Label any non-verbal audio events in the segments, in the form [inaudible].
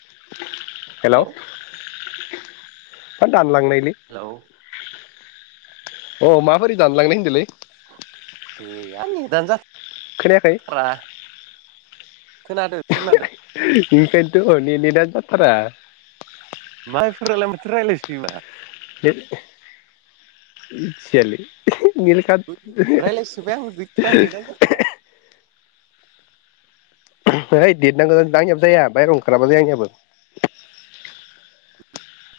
[inaudible] हेल' hello [unintelligible] hello [unintelligible] अ माबोरै दानलांनाय होनदोंलै? दान जा खोनायाखै? खोनादो खोनादो। बेखायनोथ' नेटआनो जाथारा। [unintelligible] [unintelligible] रायलायसोबा गैथारा नेटआनो जाथारा। ओइ नेत नांगौ आंनियाबो जाया बाहेराव ओंखाराबा जाया आंनियाबो। [inaudible]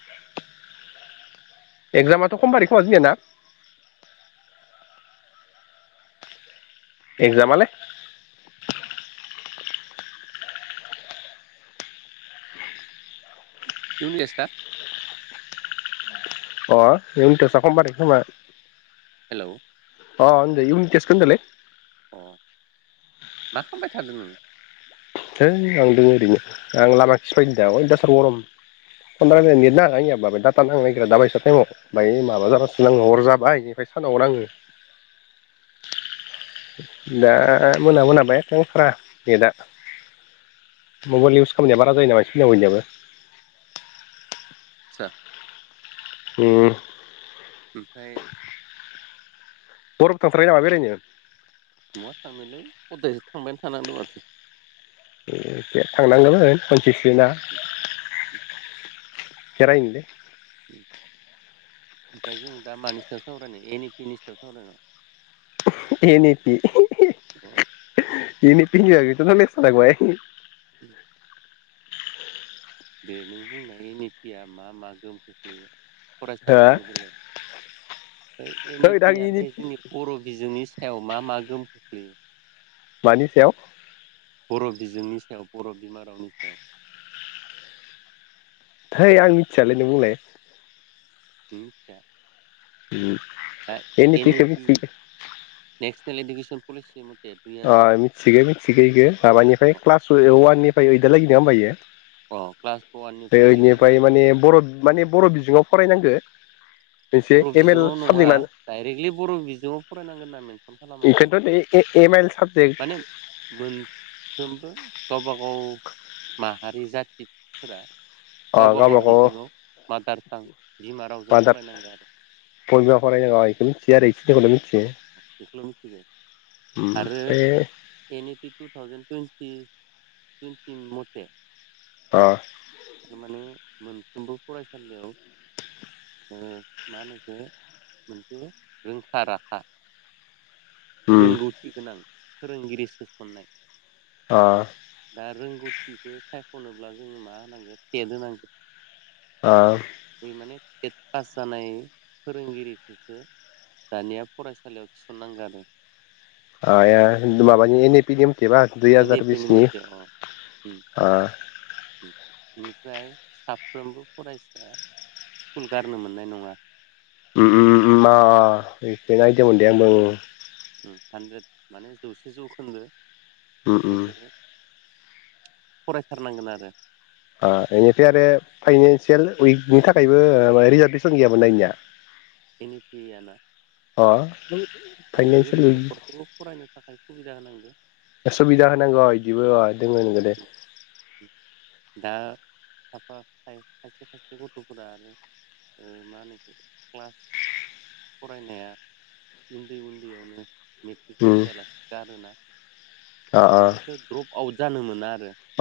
एगजामाथ' खमबारै खोमा जोंनिया ना? एक्जामालै [unintelligible] [unintelligible] हेलौ अ इउनि टेस्ट होनदोंनलै। अ मा खालामबाय थादों नों? है आं दों ओरैनो आं लामाखैसो फैयदों दा अयथासार गरम। फन उम रायलायनो नेट नाङाना ओयाव होमबाबो डाटा नांनो नागिरा दाबायसा टाइमाव बाय माबा जाबासो नाङो हर जाबाय इनिफ्राय सानाव नाङो दा मोना मोनाबाय नांथारा गेटआ मबेल इउस खालामनाया बारा जायो नामा [unintelligible] दा उम। ओमफाय बरबो थांथाराखै नामा बेरायनो। मावा थांनोलै खदायसो थांबायानो थानांदों माथो। एखे थांनांगौमोन खनसेसोना। [inaudible] खेरायनिलै ओमफाय जों दा मानि सायाव सावरायनो एनिथिनि सायाव सावरायनो। एन इ पि अ [unintelligible] ओम दे नों बुंनाय एन इ पिया मा-मा गोहोम खोख्लैयो। हो फरायसाफोरनि बेलायाव ओ एन इ हैद आं पि एन आलै जोंनि बर' बिजोंनि सायाव मा-मा गोहोम खोख्लैयो। मानि सायाव? बर' बिजोंनि सायाव बर' बिमा रावनि सायाव। थोय आं मिथियालै नों बुंलाय। नों मिथिया। उम। ओ N E P national education जों पलिसि दुइ ओ हाजार मिथिगो मिथिगो इखो माबानिफ्राय क्लास अवाइज अवाननि फ्राय ओइदालागै नोङा होनबा इयो। अ क्लास ओ वाननिफ्राय इनिफ्राय दालागै माने बर' माने बर' बिजोङाव फरायनांगो। मोनसे बर' एम एल बिजोङाव नङा साबजेक्ट लानो डाइरेक्टलि बर' बिजोङाव फरायनांगोन होन्ना मेनसन खालामाखै। एमेल माने मोनफ्रोमबो गावबागाव माहारि जाथिफोरा गावबा गाव बिजोङाव मादार टां बिमा रावजों मादार फरायनांगो आरो। यो ओरै इखिनिखौनो मिथि बेखौल' मिथिगो उम आरो ओमफ्राय N E P two thousand twenty टुइन्टिं मथे अ थारमाने मोनफ्रोमबो फरायसालियाव ओ मा होनो इखो मोनसे रोंखा राखा उम रोंगौथि गोनां फोरोंगिरि सोसननाय ओ दा रोंगौथिखो साय खनोब्ला जोङो मा होनांगो [unintelligible] होनांगो ओ बे माने इट पास जानाय फोरोंगिरिखोसो दानिया फरायसालियाव थिसननांगो आरो आ आ माबानि [unintelligible] दुइ एन इ हाजार पि नि बिसनि मथे अ उम ओ ओमफ्राय साफ्रोमबो फरायसाया स्कुल गारनो मोननाय नङा। उम उम मा ऐ [unintelligible] उम हानद्रेद माने जौसे जौखोनदो आं उम इखोनो फरायथारनांगोन आरो ओ इनिफ्राय आरो फाइनानसियेल उइकनि थाखायबो ओ रिजारभेसन गैयामोन नाय इनिया इनि गैया ना ओ माने गोरिब न'खरखौ फरायनो थाखाय खुबिदा होनांग गो सुबिदा होनांगौ इदिबो दोङो नगो दे दा खायफा खायसे खायसे गथ'फोरानो ओ मा होनो इखो क्लास फरायनाया उन्दै उन्दैयावनो मेट्रिक पास उम जायालासे गारोना मानि इखो द्रप आ जानो मोन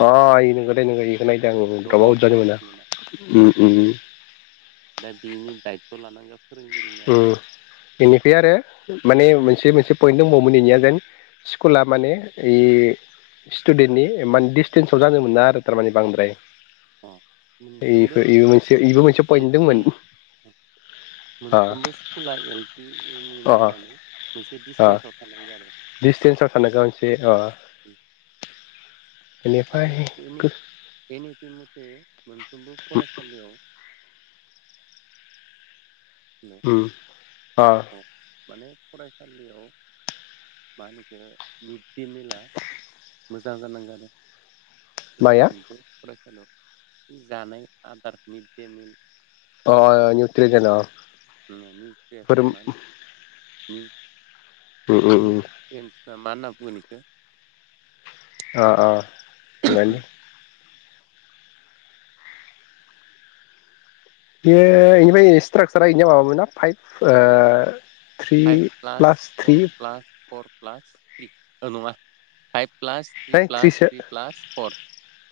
आ इ नोंगो दे नोंगो इखौ नायदो आङो द्रप आउट जानो मोना उम उम दा बिनि दायथ लानांगोन। फोरोंगिरिना उम बेनिफ्राय आरो माने मोनसे मोनसे पइन्ट दंबावोमोन बेनिया जेन स्कुला माने इ स्टुडेन्टनि इमान डिसटेन्साव जानो मोना आरो तारमाने बांद्राय अ ओइ मोनफ्रोमबो बे मोनसे इबो मोनसे एल पइन्ट पि दोंमोन। मोनफ्रोमबो स्कुला एल पि एम इ अ नायनानै मोनसे अ डिसटेन्सआव थानांगो आरो डिसटेन्सआव थानांगौ मोनसे अ उम बेनिफ्राय आरो [unintelligible] मथे मोन फ्रोमबो फरायसालियाव हेल उम अ औ माने फराय आ खालियाव मानोखो मिडडे मिला मोजां जानांगौ आरो माया [unintelligible] हेल जानाय आदार मिड दे मिल अ निउट्रिजन अ मानि [unintelligible] फोर उम मा होनो? निउ उम उम उम माना बुंगोनइखौ अ अ मानो बेयो बेनिफ्राय स्ट्राकसारा बेनिया माबा मोनोना फाइभ ओ three five plus three four plus four plus three औ नङा फाइभ प्लास थ्रि ओमफ्राय प्ला थ्रिसो थ्रि प्लास फर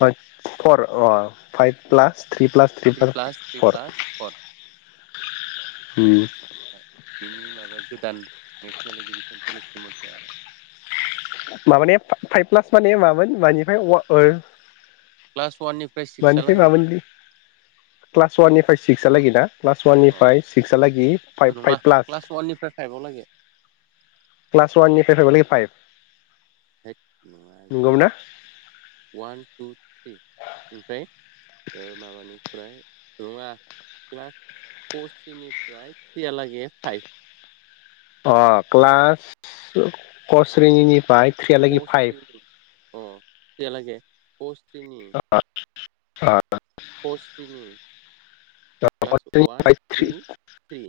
ओ फर अ five plus three plus three plus three four plus four उम बिनि माबाया गोदान नेसनेल इडुकेसन पलिसि [unintelligible] आरो माबाने फाइभ प्लास माने मामोन मानिफ्राय? क्लास वाननिफ्राय मानिफ्राय सिक्सहालागै मामोन क्लास वाननिफ्राय? सिक्सआलागैना? क्लास वाननिफ्राय सिक्सलागि अ फाइभ नङा फाइभ प्लास क्लास वाननिफ्राय फाइभआव लागै क्लास वाननि [unintelligible] फाइभ हैद नङा इदि नंगौमोन ना वान टु थ्रि इमफ्राय ओ माबानि ओमफ्राय नङा क्लास फर थ्रिनिफ्राय थ्रियालागै फाइभ अ क्लास कस्रेनिनिफ्राय पस थ्रि उ थ्रियालागे थ्रिनि आ क स्रेनि क्लास वान स्रेनिफ्राय टु थ्रि थ्रि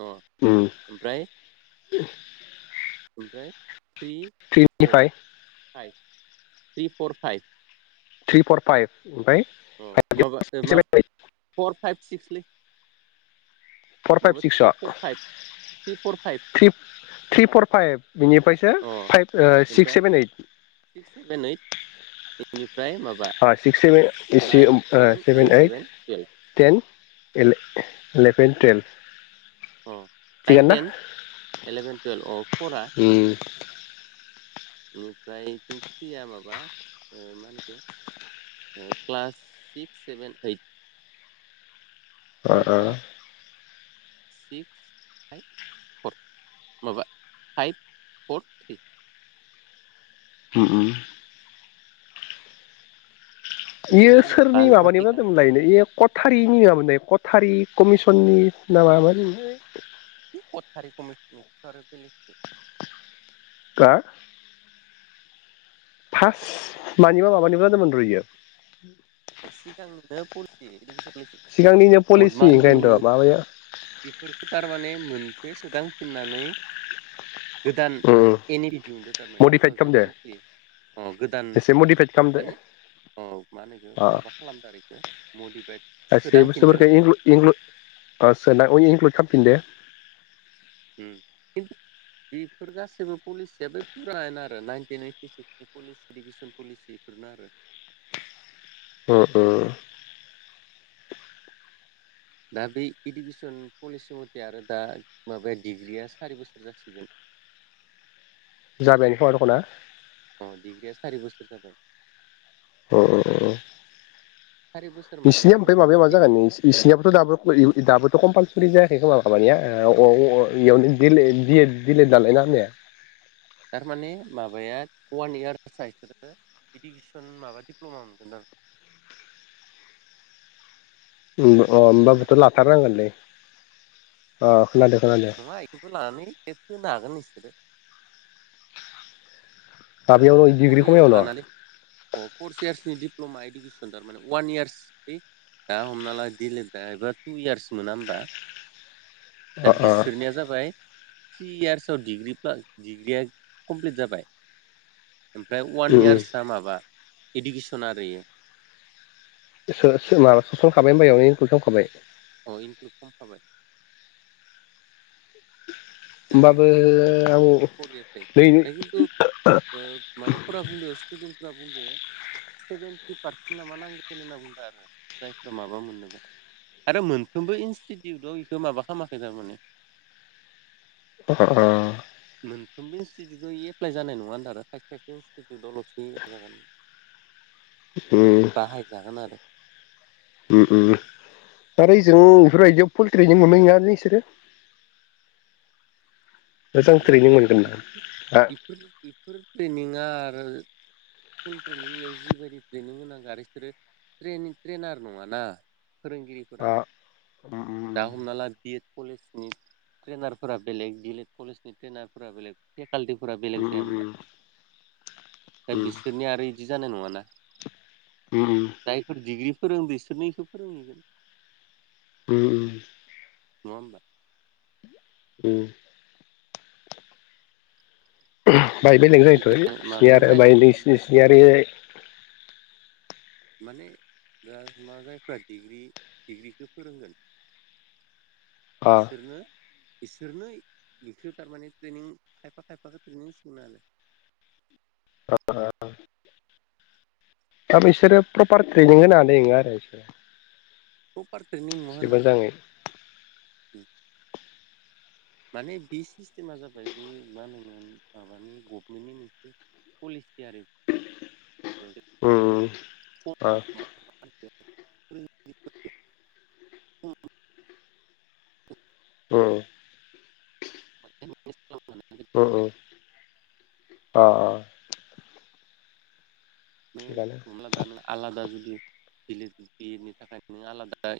न ओमफ्राय ओमफ्राय थ्रि फर थ्रिनिफ्राय five. Three four five. Three four five ओमफ्राय। अ माबा मा फाइभ फर फाइभ सिक्स लै। फर फाइभ मामोन थ्रि सिक्सआ four five three four five. Three three four five. बिनिफ्रायसो अ फाइभ ओ सिक्स ओमफ्राय सेभेन ओइट। इनिफ। अ six seven ten seven eight eleven twelve ten. एले इलेभेन टुवेलभ। अ नाइन टेन इलेभेन टुवेल्भ अ फरा। इनिफ्राय आथिं थ्रिया माबा ओ मा होनो इखो क्लास सिक्स सेभेन ओइट। ओ-ओ। बेनिफ्राय सिक्स फाइभ फर माबा फाइभ फर थ्रि। ओम ओम। नि इयो मा होनो सोरनि बाल माबानि फाथिखा जादोंमोनलायनो आरो कट। थारिनि होआ मानो कथारि कमिसननि नामा मोनलै। थि कथारि कमिसननि थ आरो बेलेग। दा। फास्ट मानिबा माबानिबा होनदोमोनर इयो। सिगांनिनो पलिसि इडुकेसन मिस सिगांनिनो पलिसि महात्मा गान्धीनि ओंखायनोथ' माबाया बेफोरफोरखो थारमाने मोन खो सोदांफिननानै। गोदान एन ए पि दिहुनदों टारमाने टु मडिफाइद थावजेेन खालामदो टुइन्टि अ गोदान एसे मडिफाइद खालामदो माने अ मा होनो इखो। खालामदो आरो इखो मडिफाइट गासै सोदांफिनदो। बुस्थुफोरखौ इनक्लुद खामफिनदो। ओम किनटु बेफोर गासैबो पलिसिया बे फुरायानो आरो नाइनटिन ओइटि सिक्सनि पलिसि इडुकेसन पलिसि बेफोरनो आरो। ओ ओ। दा बै इडुकेसन पलिसि मथे आरो दा माबाया डिग्रिया सारि बोसोर जासिगोन। जाबायानो खोमा दखन ना। अ डिग्रिया सारि बोसोर जाबाय। अ - अ अ। सारि बोसोर माने इसिनिया ओमफ्राय माबाया ओरैनो माबा थिन जागोन इसिनिाबोथ दबो दाबोथ कमपाल। सुरि जायाखै खोमा मिबानिया अ अ इया। थारमाने माबाया वान इयारसा इसोरो इडुकेसन माबा दिडप्ल'मा मोनगोन ओम नंगौ। अ होमबाबोथ' खोनादों लाथारनांगोनलै। अ। खोनादों खोनादों नङा इफोरखौ लानानै टेट होनो हागोन नों सोरो। माबायावनो माबाखौ फर डिग्रि इयार्स खमायावनो लानानै अ फर इयार्सनि डि दिप्ल'मा इडुकेसन थारमाने अवान इयार्स दि दा हमना ला दि एल एड लानायबा टु इयार्स मोना होमबा अ दा अ बिसोरनिया जाबाय थ्रि इयार्सआव डिग्रि पास डिग्रिया कमप्लिट जाबाय ओमफ्राय अवान उम उम इयारसआ माबा इडुकेसना आरो इयो माबा [unintelligible] अ इनक्लुड खालामखाबाय दा होमबाबो बेखौ आं माबानानो फर इयार जायो नै दा खिन्थु माबाफोरा बुंदों स्टुडेन्ट बुंदों सेभेनटि पारसेन्ट ना मा नांगोन होनना बुंदों आरो जायफ्रा माबा मोननोबा आरो मोनफ्रोमबो इनस्टिटिउटाव इखौ माबा खालामाखै थारमाने। ओ ओ मोनफ्रोमबो इनस्टिटिउटआव एप्लाइ जानाय नङा होनदों आरो खायसे खायसे इनस्टिटिउटआवलसो एप्लाइ जागोन। उम बाहाय जागोन आरो उम उम दा ओरै जों इफोरबायदियाव पलट्रिजों मोननाय नङालै इसोरो नङा इफोर इफोर बेफोर ट्रेनिंआ आरो फुल ट्रेनिंयाव जिबायदि ट्रेनिं होनांगौ आरो बिसोरो ट्रेइनार नङाना। फोरोंगिरिफोरा आ अ उम दा हमना ला बि एड कलेज ट्रेइनारफोरा बेलेग डि एल एड कलेज नि ट्रेइनारफोरा बेलेग फेकाल्टिफोरा बेलेग उम जाया होनबा दा उम बिसोरनि आरो इदि जानाय नङाना उम उम दायोफोर डिग्रि फोरोंदों इसोरनो इखौ फोरोंहैगोन। उम उम नङा होनबा? उम [inaudible] बेहाय बेलेग जायोथ' एखे ऐ माबायानो सियार जाहैफिनगोन बायदिसिनि सिङारि माने दा मा जायफ्रा डिग्रि डिग्रिखौ फोरोंगोन अ इसोरनो इसोरनो बेखौ थारमाने ट्रेइनिं खायफा खायफाखौ ट्रेइनिं सिखायना होगोन। ओ दाबिसोरो प्रपार ट्रेइनिं होनो हानाय नङा आरो बिसोरो औ [unintelligible] महा होनो एसे होनो मोजाङै उ माने बिस सिस्टेमा जाबाय बे मा होनो माबानि गबमेननि मोनसे पलिस उम अ [unintelligible] [unintelligible] ओं [unintelligible] उम उम अ थिगानो [unintelligible] आलादा जुद [unintelligible] थाखाय नों आलादा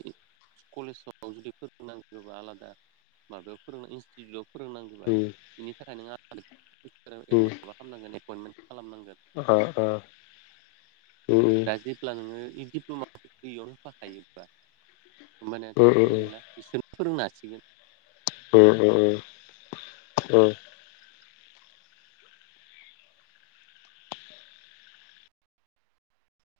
कलेजाव जुदि फोरोंनांगौबा आलादा माबायाव फोरोंनो इनस्टिटिउटआव फोरोंनांगोबा उम इनि थाखायनो आ [unintelligible] [unintelligible] खामनांगोन एद [unintelligible] अह अ उम दा उम जेब्ला नोङो ओ इ दिप्ल'माखौ इयावनो होफाखायोबा होमबानिया उम टेनसन गैला इसोर फोरोंनो हासिगोन। उम उम उम उम